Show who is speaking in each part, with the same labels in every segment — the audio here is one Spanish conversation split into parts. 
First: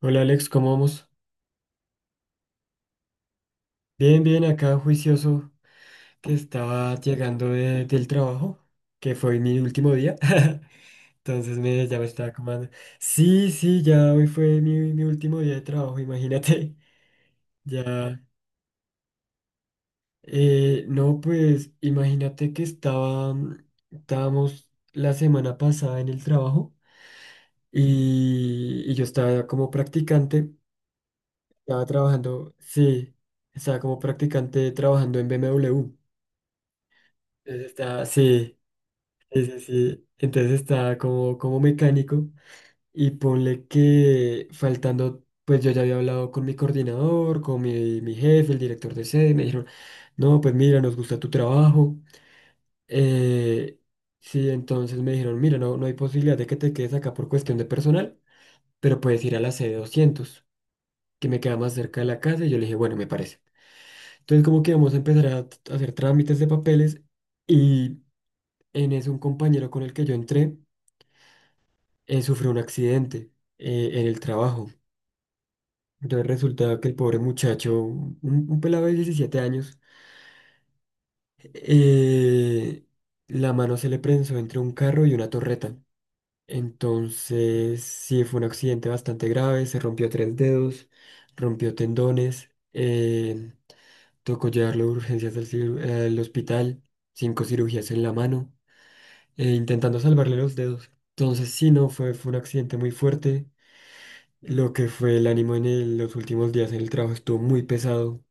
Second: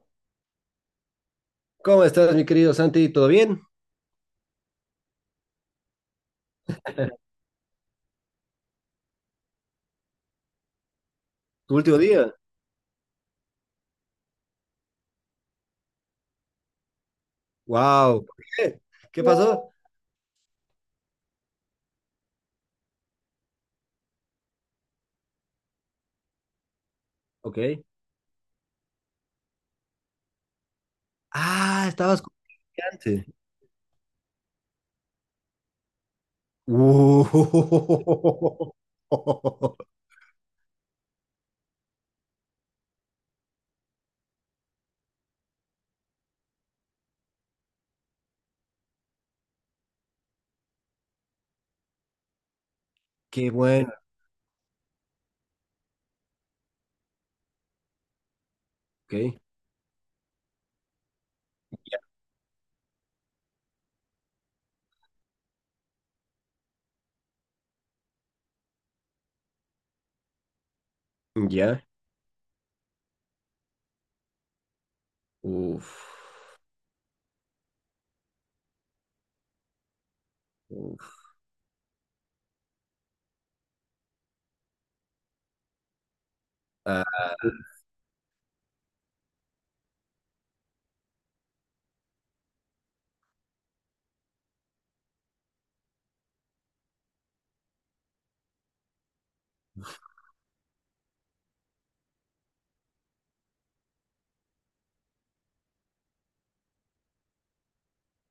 Speaker 1: Hola Alex, ¿cómo vamos?
Speaker 2: ¿Cómo estás, mi querido Santi? ¿Todo bien?
Speaker 1: Bien, bien, acá juicioso que estaba llegando del trabajo, que fue mi último día.
Speaker 2: ¿Tu último
Speaker 1: Ya me estaba
Speaker 2: día?
Speaker 1: comando. Sí, sí, ya hoy fue mi último día de trabajo, imagínate. Ya.
Speaker 2: Wow. ¿Por qué? ¿Qué? No, ¿pasó?
Speaker 1: No, pues imagínate que estaba, estábamos la semana pasada en el trabajo
Speaker 2: OK.
Speaker 1: y yo estaba como practicante, estaba
Speaker 2: Ah, estabas con
Speaker 1: trabajando, sí,
Speaker 2: picante.
Speaker 1: estaba como practicante trabajando en BMW.
Speaker 2: Uh,
Speaker 1: Entonces Está, sí, sí, sí, sí. Entonces está como, como mecánico y ponle que faltando, pues yo ya había hablado con mi coordinador, con mi jefe, el director de sede, y me dijeron, no, pues mira, nos gusta tu trabajo.
Speaker 2: Qué
Speaker 1: Eh,
Speaker 2: bueno.
Speaker 1: sí, entonces me dijeron, mira, no, no hay posibilidad de que te quedes acá por cuestión de personal, pero puedes ir a
Speaker 2: OK.
Speaker 1: la sede 200 que me queda más cerca de la casa, y yo le dije, bueno, me parece. Entonces como que vamos a empezar a a hacer trámites de papeles y en eso un compañero con el que yo entré,
Speaker 2: Ya.
Speaker 1: sufrió un accidente en el trabajo.
Speaker 2: Uf.
Speaker 1: Entonces resulta que el pobre muchacho, un pelado de 17 años,
Speaker 2: Uf.
Speaker 1: eh, la mano se le prensó entre un carro y una torreta.
Speaker 2: Ah,
Speaker 1: Entonces, sí, fue un accidente bastante grave, se rompió tres dedos, rompió tendones, tocó llevarlo de urgencias al hospital, cinco cirugías en la mano, intentando salvarle los dedos. Entonces, sí, no, fue un accidente muy fuerte. Lo que fue el ánimo en los últimos días en el trabajo estuvo muy pesado.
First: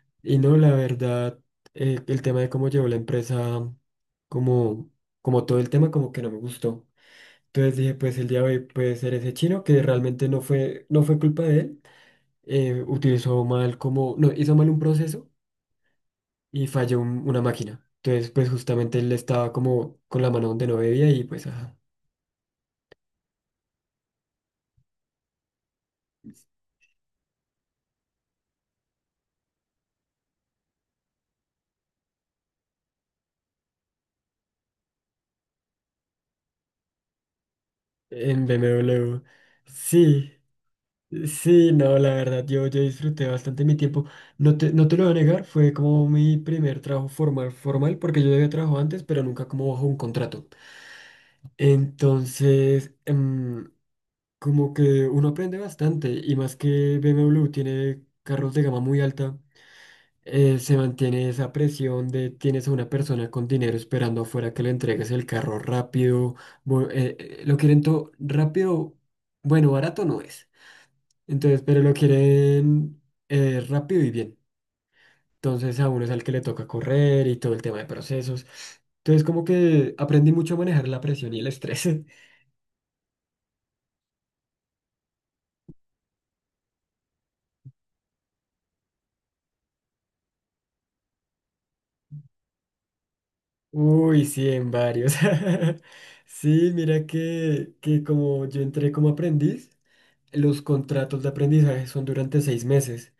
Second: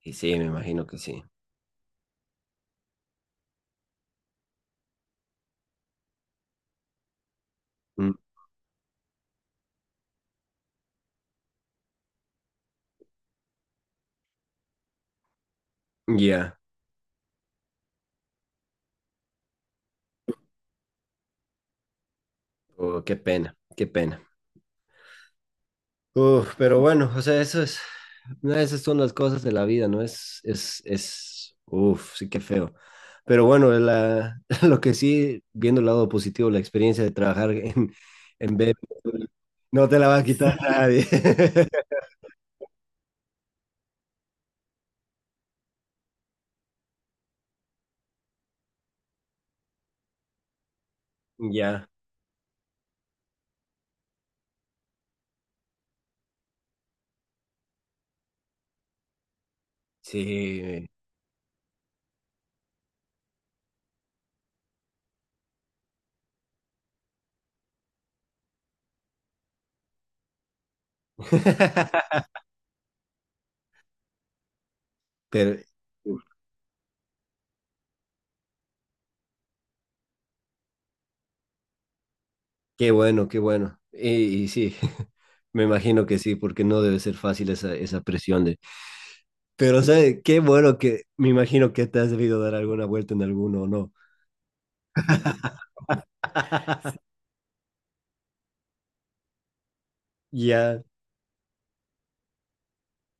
Speaker 2: y sí,
Speaker 1: Y
Speaker 2: me
Speaker 1: no, la
Speaker 2: imagino que sí.
Speaker 1: verdad, el tema de cómo llevó la empresa, como, como todo el tema, como que no me gustó. Entonces dije,
Speaker 2: Mm.
Speaker 1: pues el día de hoy puede ser ese chino que realmente no fue, no fue culpa de él. Utilizó mal como, no, hizo mal un proceso
Speaker 2: Ya.
Speaker 1: y falló una máquina. Entonces, pues justamente él estaba como con la mano donde no debía y pues, ajá,
Speaker 2: Oh, qué pena. Qué pena. Uf, pero bueno, o sea, eso es, no, esas son las cosas de la vida, ¿no? Es, sí que feo. Pero bueno, lo que sí, viendo el lado positivo, la experiencia de trabajar en,
Speaker 1: en
Speaker 2: en
Speaker 1: BMW.
Speaker 2: BMW, no te la va a
Speaker 1: Sí.
Speaker 2: quitar nadie.
Speaker 1: Sí, no, la verdad, yo disfruté bastante mi tiempo. No te lo voy a negar, fue como mi primer trabajo formal, formal, porque yo había trabajado antes, pero nunca como bajo un contrato.
Speaker 2: Ya,
Speaker 1: Entonces, como que uno aprende bastante, y más que BMW tiene carros de gama muy alta, se
Speaker 2: sí.
Speaker 1: mantiene esa presión de tienes a una persona con dinero esperando afuera que le entregues el carro rápido, lo quieren todo rápido, bueno, barato no es. Entonces, pero lo quieren rápido y bien.
Speaker 2: Pero
Speaker 1: Entonces, a uno es al que le toca correr y todo el tema de procesos. Entonces, como que aprendí mucho a manejar la presión y el estrés.
Speaker 2: qué bueno, qué bueno. Y sí, me imagino que sí, porque no debe ser fácil esa presión de. Pero, o sea, qué bueno que me imagino que te has debido dar alguna vuelta en alguno o no.
Speaker 1: Uy, sí, en varios. Sí, mira que como yo entré como aprendiz, los
Speaker 2: Ya,
Speaker 1: contratos de aprendizaje son durante seis meses,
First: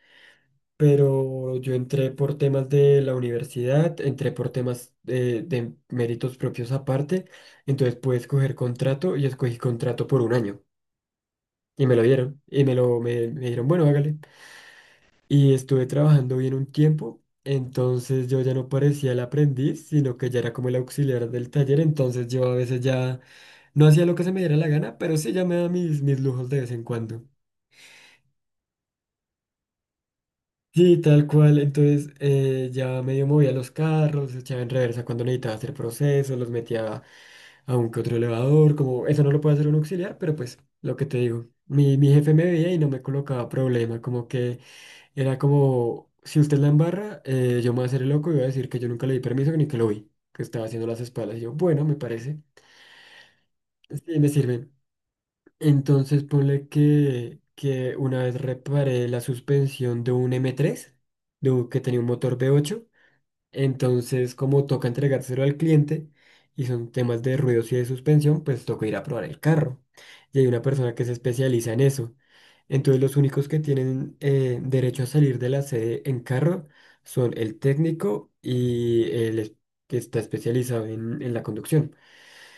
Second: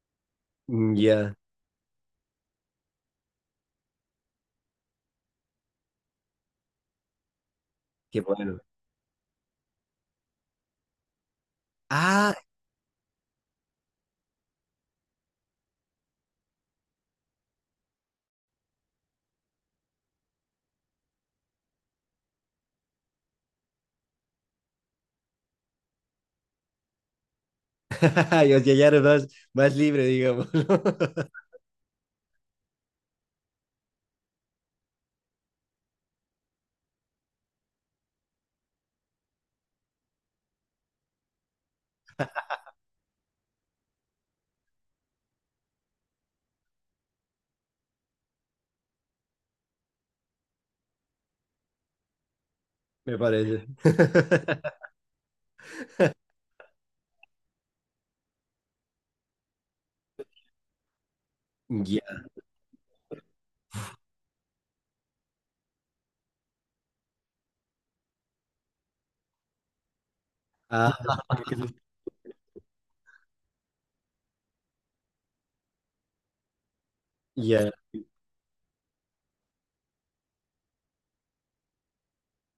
Speaker 2: ya,
Speaker 1: pero yo entré por temas de la universidad, entré por temas de méritos propios aparte, entonces pude
Speaker 2: qué
Speaker 1: escoger
Speaker 2: bueno.
Speaker 1: contrato y escogí contrato por un año. Y me lo
Speaker 2: Ah,
Speaker 1: dieron. Y me me dijeron, bueno, hágale. Y estuve trabajando bien un tiempo. Entonces yo ya no parecía el aprendiz, sino que ya era como el auxiliar del taller. Entonces yo a veces ya no hacía lo que se me diera la gana, pero sí ya me daba mis lujos de vez en cuando.
Speaker 2: yo ya eres más, más libre, digamos,
Speaker 1: Sí, tal cual. Entonces ya medio movía los carros, echaba en reversa cuando necesitaba hacer procesos, los metía a un que otro elevador. Como eso no lo puede hacer un auxiliar, pero pues lo que te digo. Mi jefe me veía y no me colocaba problema, como que era como, si usted la embarra, yo me voy a hacer el loco y voy a decir que yo nunca le di permiso, que ni que lo vi, que estaba haciendo las espaldas. Y yo, bueno, me parece,
Speaker 2: me parece.
Speaker 1: sí, me sirve. Entonces ponle que una vez reparé la suspensión de un m tres de que tenía
Speaker 2: Ya,
Speaker 1: un motor v ocho, entonces, como toca entregárselo al cliente y son temas de ruidos y de suspensión, pues toca ir a probar el carro. Y hay una persona que se
Speaker 2: ah,
Speaker 1: especializa en eso. Entonces, los únicos que tienen derecho a salir de la sede en carro son el
Speaker 2: ya,
Speaker 1: técnico y que está especializado en la conducción.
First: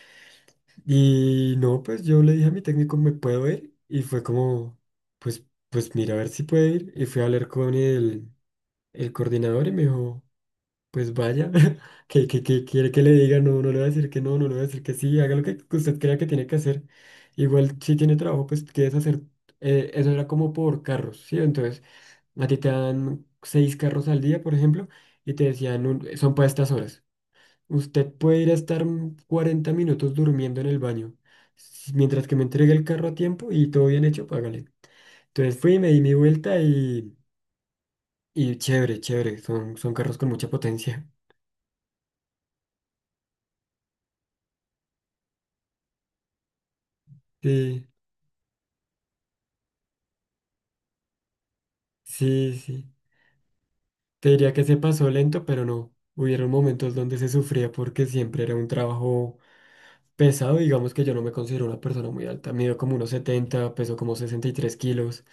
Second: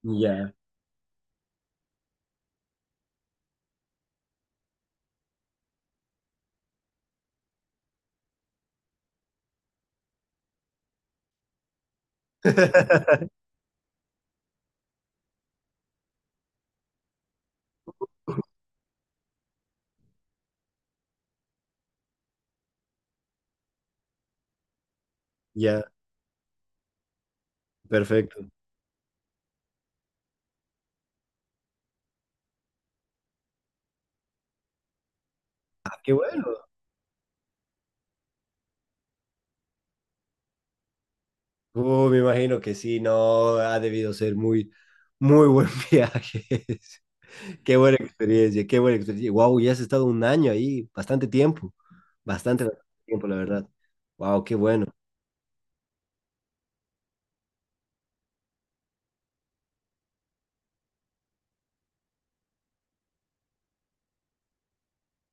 Speaker 2: ya,
Speaker 1: Y no, pues yo le dije a mi técnico, ¿me puedo ir? Y fue como, pues, pues mira, a ver si puede ir. Y fui a hablar con el coordinador y me dijo... Pues vaya, que quiere que le diga, no, no le va a decir que no, no le va a decir que sí, haga lo que usted crea que tiene que hacer. Igual si tiene trabajo, pues quieres hacer, eso era como por carros, ¿sí? Entonces, a ti te dan seis carros al día, por ejemplo, y te
Speaker 2: ya,
Speaker 1: decían, son para estas horas. Usted puede
Speaker 2: perfecto.
Speaker 1: ir a estar 40 minutos durmiendo en el baño, mientras que me entregue el carro a tiempo y todo bien hecho, págale. Entonces fui, me
Speaker 2: Ah,
Speaker 1: di
Speaker 2: qué
Speaker 1: mi
Speaker 2: bueno.
Speaker 1: vuelta y chévere, chévere, son carros con mucha potencia.
Speaker 2: Me imagino que sí, no, ha debido ser muy, muy buen viaje. Qué
Speaker 1: Sí.
Speaker 2: buena experiencia, qué buena experiencia. Wow, ya has estado un año ahí, bastante tiempo,
Speaker 1: Sí,
Speaker 2: bastante, bastante
Speaker 1: sí.
Speaker 2: tiempo, la verdad.
Speaker 1: Te
Speaker 2: Wow,
Speaker 1: diría
Speaker 2: qué
Speaker 1: que se
Speaker 2: bueno.
Speaker 1: pasó lento, pero no. Hubieron momentos donde se sufría porque siempre era un trabajo pesado. Digamos que yo no me considero una persona muy alta. Mido como unos 70, peso como 63 kilos.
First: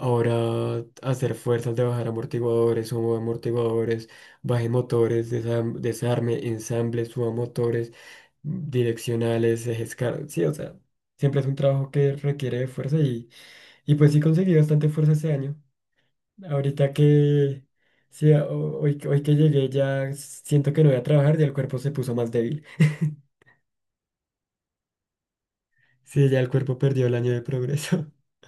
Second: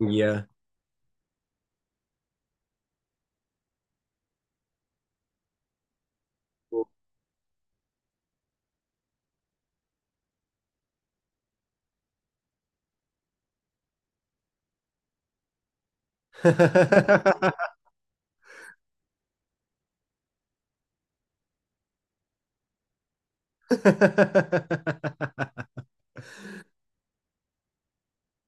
Speaker 2: Ya.
Speaker 1: hacer fuerzas de bajar amortiguadores, subo amortiguadores, baje motores, desarme, ensamble, suba motores, direccionales, sí, o sea, siempre es un trabajo que requiere de fuerza y pues sí conseguí bastante fuerza este año. Ahorita que sí, hoy que llegué ya siento que no voy a trabajar, ya el cuerpo se puso más débil. Sí, ya el cuerpo perdió el año de progreso.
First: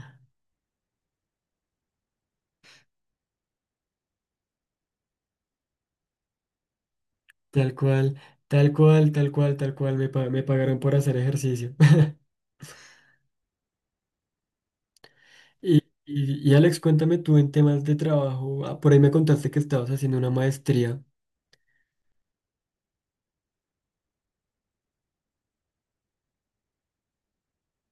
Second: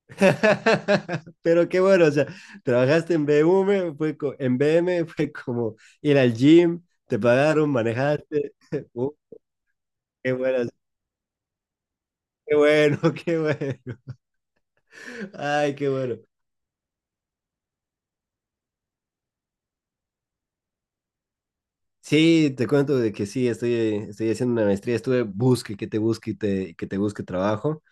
Speaker 2: Pero qué bueno, o sea, trabajaste en BM, en BM, fue como ir al gym, te pagaron,
Speaker 1: Tal cual,
Speaker 2: manejaste.
Speaker 1: tal cual,
Speaker 2: Uh,
Speaker 1: tal cual, tal cual,
Speaker 2: qué
Speaker 1: me
Speaker 2: bueno,
Speaker 1: pagaron por hacer ejercicio.
Speaker 2: qué bueno, qué bueno. Ay, qué bueno.
Speaker 1: Y, y Alex, cuéntame tú en temas de trabajo. Ah, por ahí me contaste que estabas haciendo una maestría.
Speaker 2: Sí, te cuento de que sí, estoy haciendo una maestría, estuve busque que te busque que te busque trabajo.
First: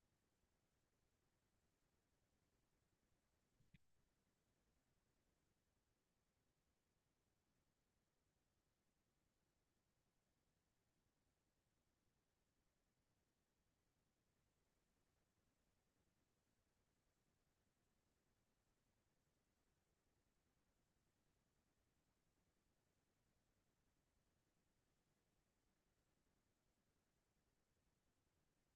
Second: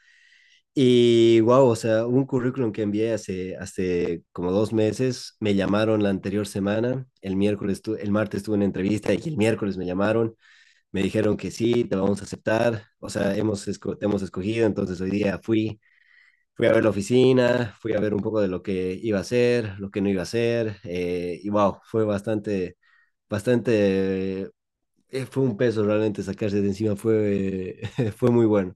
Speaker 2: Y wow, o sea, un currículum que envié hace como 2 meses, me llamaron la anterior semana, el miércoles, el martes tuve una entrevista y el miércoles me llamaron, me dijeron que sí, te vamos a aceptar, o sea, te hemos escogido, entonces hoy día fui, fui a ver la oficina, fui a ver un poco de lo que iba a hacer, lo que no iba a hacer, y wow, fue bastante, bastante, fue un peso realmente sacarse de encima, fue, fue muy bueno.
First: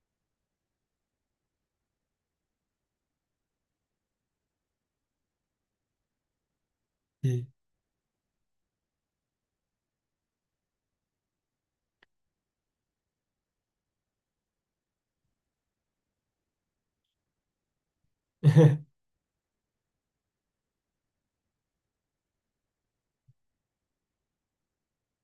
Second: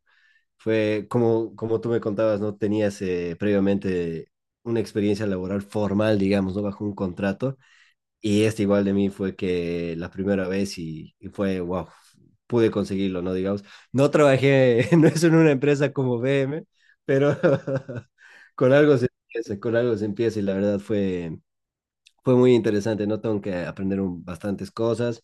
Speaker 2: Fue como tú me contabas, ¿no? Tenías previamente una experiencia laboral formal, digamos, ¿no? Bajo un
Speaker 1: Sí,
Speaker 2: contrato. Y este igual de mí fue que la primera vez y fue, wow, pude conseguirlo, ¿no? Digamos, no trabajé, no es en una empresa como BM, pero con algo se empieza, con algo se empieza y la verdad fue, fue muy interesante, ¿no? Tengo que aprender bastantes cosas,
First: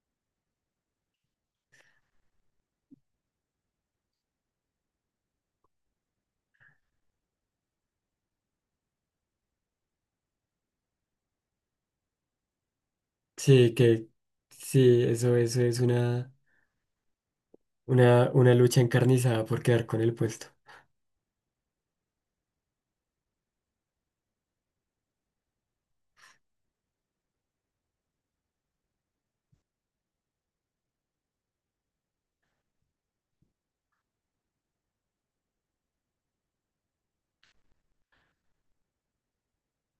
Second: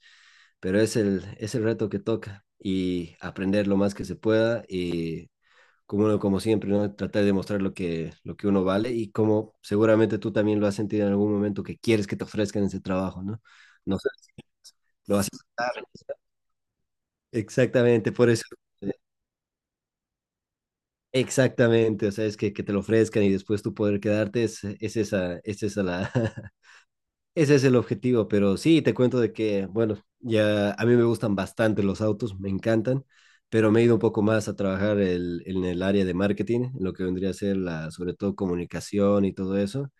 Speaker 2: pero es el, reto que toca y aprender lo más que se pueda y como siempre, ¿no? Tratar de demostrar lo que uno vale y como seguramente tú también lo has sentido en algún momento que quieres que te ofrezcan ese trabajo, ¿no?
Speaker 1: sí,
Speaker 2: No
Speaker 1: que
Speaker 2: sé,
Speaker 1: sí,
Speaker 2: lo vas a
Speaker 1: eso es
Speaker 2: aceptar.
Speaker 1: una,
Speaker 2: Exactamente, por eso.
Speaker 1: una lucha
Speaker 2: eh,
Speaker 1: encarnizada por quedar con el puesto.
Speaker 2: Exactamente, o sea, es que te lo ofrezcan y después tú poder quedarte, es esa. Ese es el objetivo, pero sí, te cuento de que, bueno, ya a mí me gustan bastante los autos, me encantan, pero me he ido un poco más a trabajar en el área de marketing, en lo que vendría a ser sobre todo comunicación y todo eso.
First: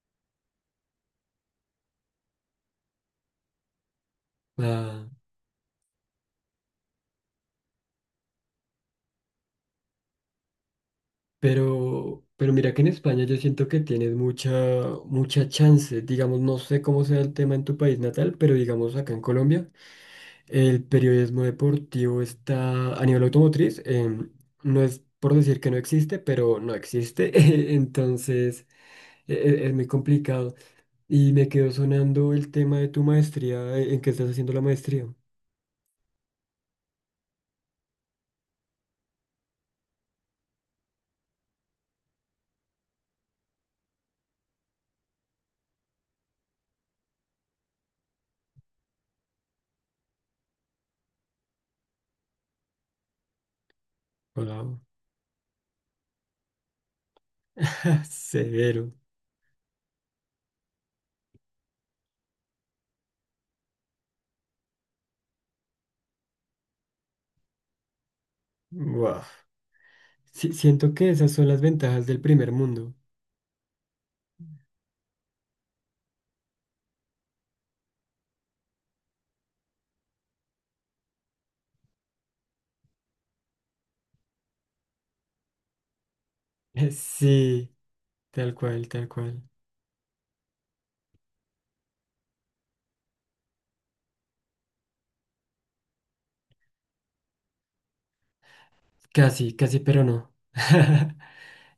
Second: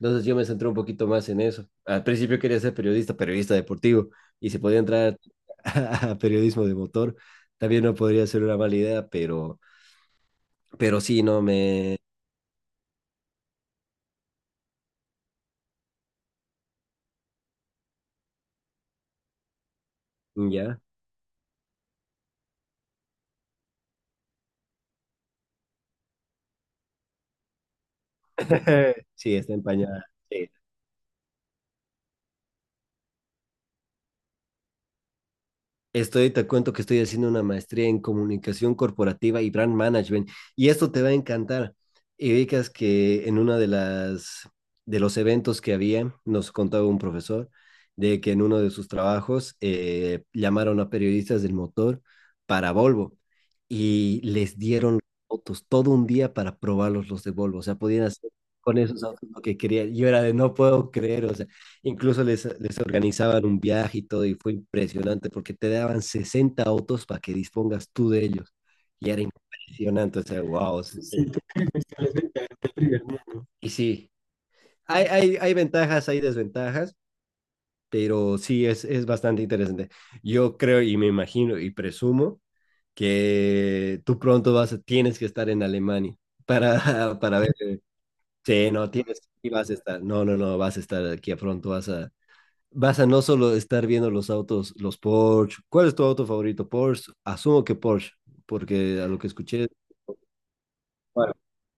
Speaker 2: Entonces yo me centré un poquito más en eso. Al principio quería ser periodista, periodista deportivo, y si podía
Speaker 1: Ah,
Speaker 2: entrar a periodismo de motor, también no podría ser una mala idea, pero sí, no me.
Speaker 1: pero mira que en España yo siento que tienes mucha, mucha chance. Digamos, no sé cómo sea el tema en tu país natal, pero digamos acá en Colombia,
Speaker 2: Ya,
Speaker 1: el periodismo deportivo está a nivel automotriz. No es por decir que no existe, pero no existe. Entonces,
Speaker 2: sí, está
Speaker 1: es muy
Speaker 2: empañada. Sí.
Speaker 1: complicado. Y me quedó sonando el tema de tu maestría. ¿En qué estás haciendo la maestría?
Speaker 2: Te cuento que estoy haciendo una maestría en comunicación corporativa y brand management, y esto te va a encantar. Y ubicas que en una de las de los eventos que había, nos contaba un profesor de que en uno de sus trabajos llamaron a periodistas del motor para Volvo y les
Speaker 1: Wow.
Speaker 2: dieron autos todo un día para probarlos los de Volvo. O sea, podían hacer con
Speaker 1: Severo.
Speaker 2: esos autos lo que querían. Yo era de no puedo creer, o sea, incluso les organizaban un viaje y todo, y fue impresionante porque te daban 60 autos para que dispongas tú de ellos. Y era
Speaker 1: Wow.
Speaker 2: impresionante, o sea,
Speaker 1: Sí,
Speaker 2: wow.
Speaker 1: siento que esas son las ventajas del primer mundo.
Speaker 2: Y sí, hay ventajas, hay desventajas, pero sí es bastante interesante. Yo creo y me imagino y presumo que tú pronto tienes que estar en Alemania para, para ver.
Speaker 1: Sí, tal
Speaker 2: Sí,
Speaker 1: cual,
Speaker 2: no,
Speaker 1: tal
Speaker 2: tienes
Speaker 1: cual.
Speaker 2: que vas a estar. No, no, no, vas a estar aquí a pronto, vas a no solo estar viendo los autos, los Porsche. ¿Cuál es tu auto favorito? Porsche. Asumo que Porsche, porque a lo que
Speaker 1: Casi,
Speaker 2: escuché.
Speaker 1: casi, pero no.
Speaker 2: Bueno.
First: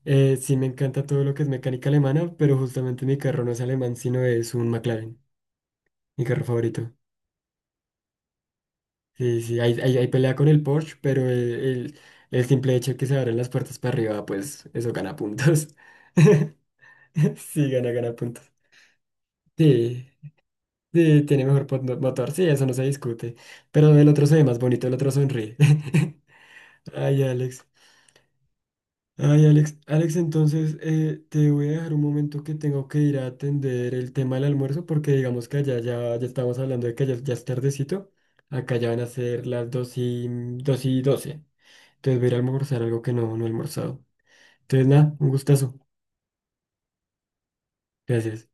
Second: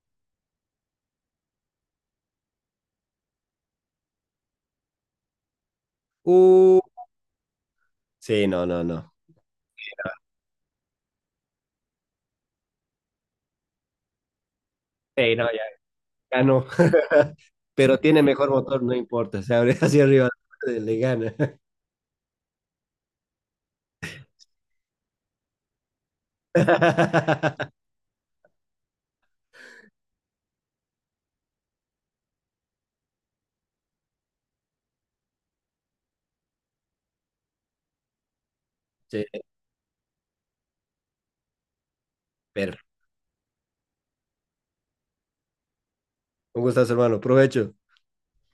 Speaker 1: Sí, me encanta todo lo que es mecánica alemana, pero justamente mi carro no es alemán, sino es un McLaren, mi carro
Speaker 2: Uh,
Speaker 1: favorito.
Speaker 2: sí, no, no, no.
Speaker 1: Sí, sí, hay pelea con el Porsche, pero el simple hecho de que se abran las puertas para arriba, pues eso gana
Speaker 2: Sí, no, ya,
Speaker 1: puntos.
Speaker 2: ya no.
Speaker 1: Sí,
Speaker 2: Pero
Speaker 1: gana
Speaker 2: tiene
Speaker 1: puntos.
Speaker 2: mejor motor, no importa. Se abre hacia
Speaker 1: Sí,
Speaker 2: arriba, le
Speaker 1: sí,
Speaker 2: gana.
Speaker 1: tiene mejor motor, sí, eso no se discute. Pero el otro se ve más bonito, el otro sonríe. Ay, Alex. Ay, Alex, entonces te voy a dejar un momento que tengo que ir a atender el tema del almuerzo porque digamos que allá ya, ya estamos hablando de que ya, ya es tardecito. Acá ya van a
Speaker 2: Sí,
Speaker 1: ser las 2 y 12. Entonces voy a ir a
Speaker 2: pero.
Speaker 1: almorzar algo que no, no he almorzado. Entonces nada, un gustazo.
Speaker 2: Un gustazo, hermano. Provecho.
Speaker 1: Gracias.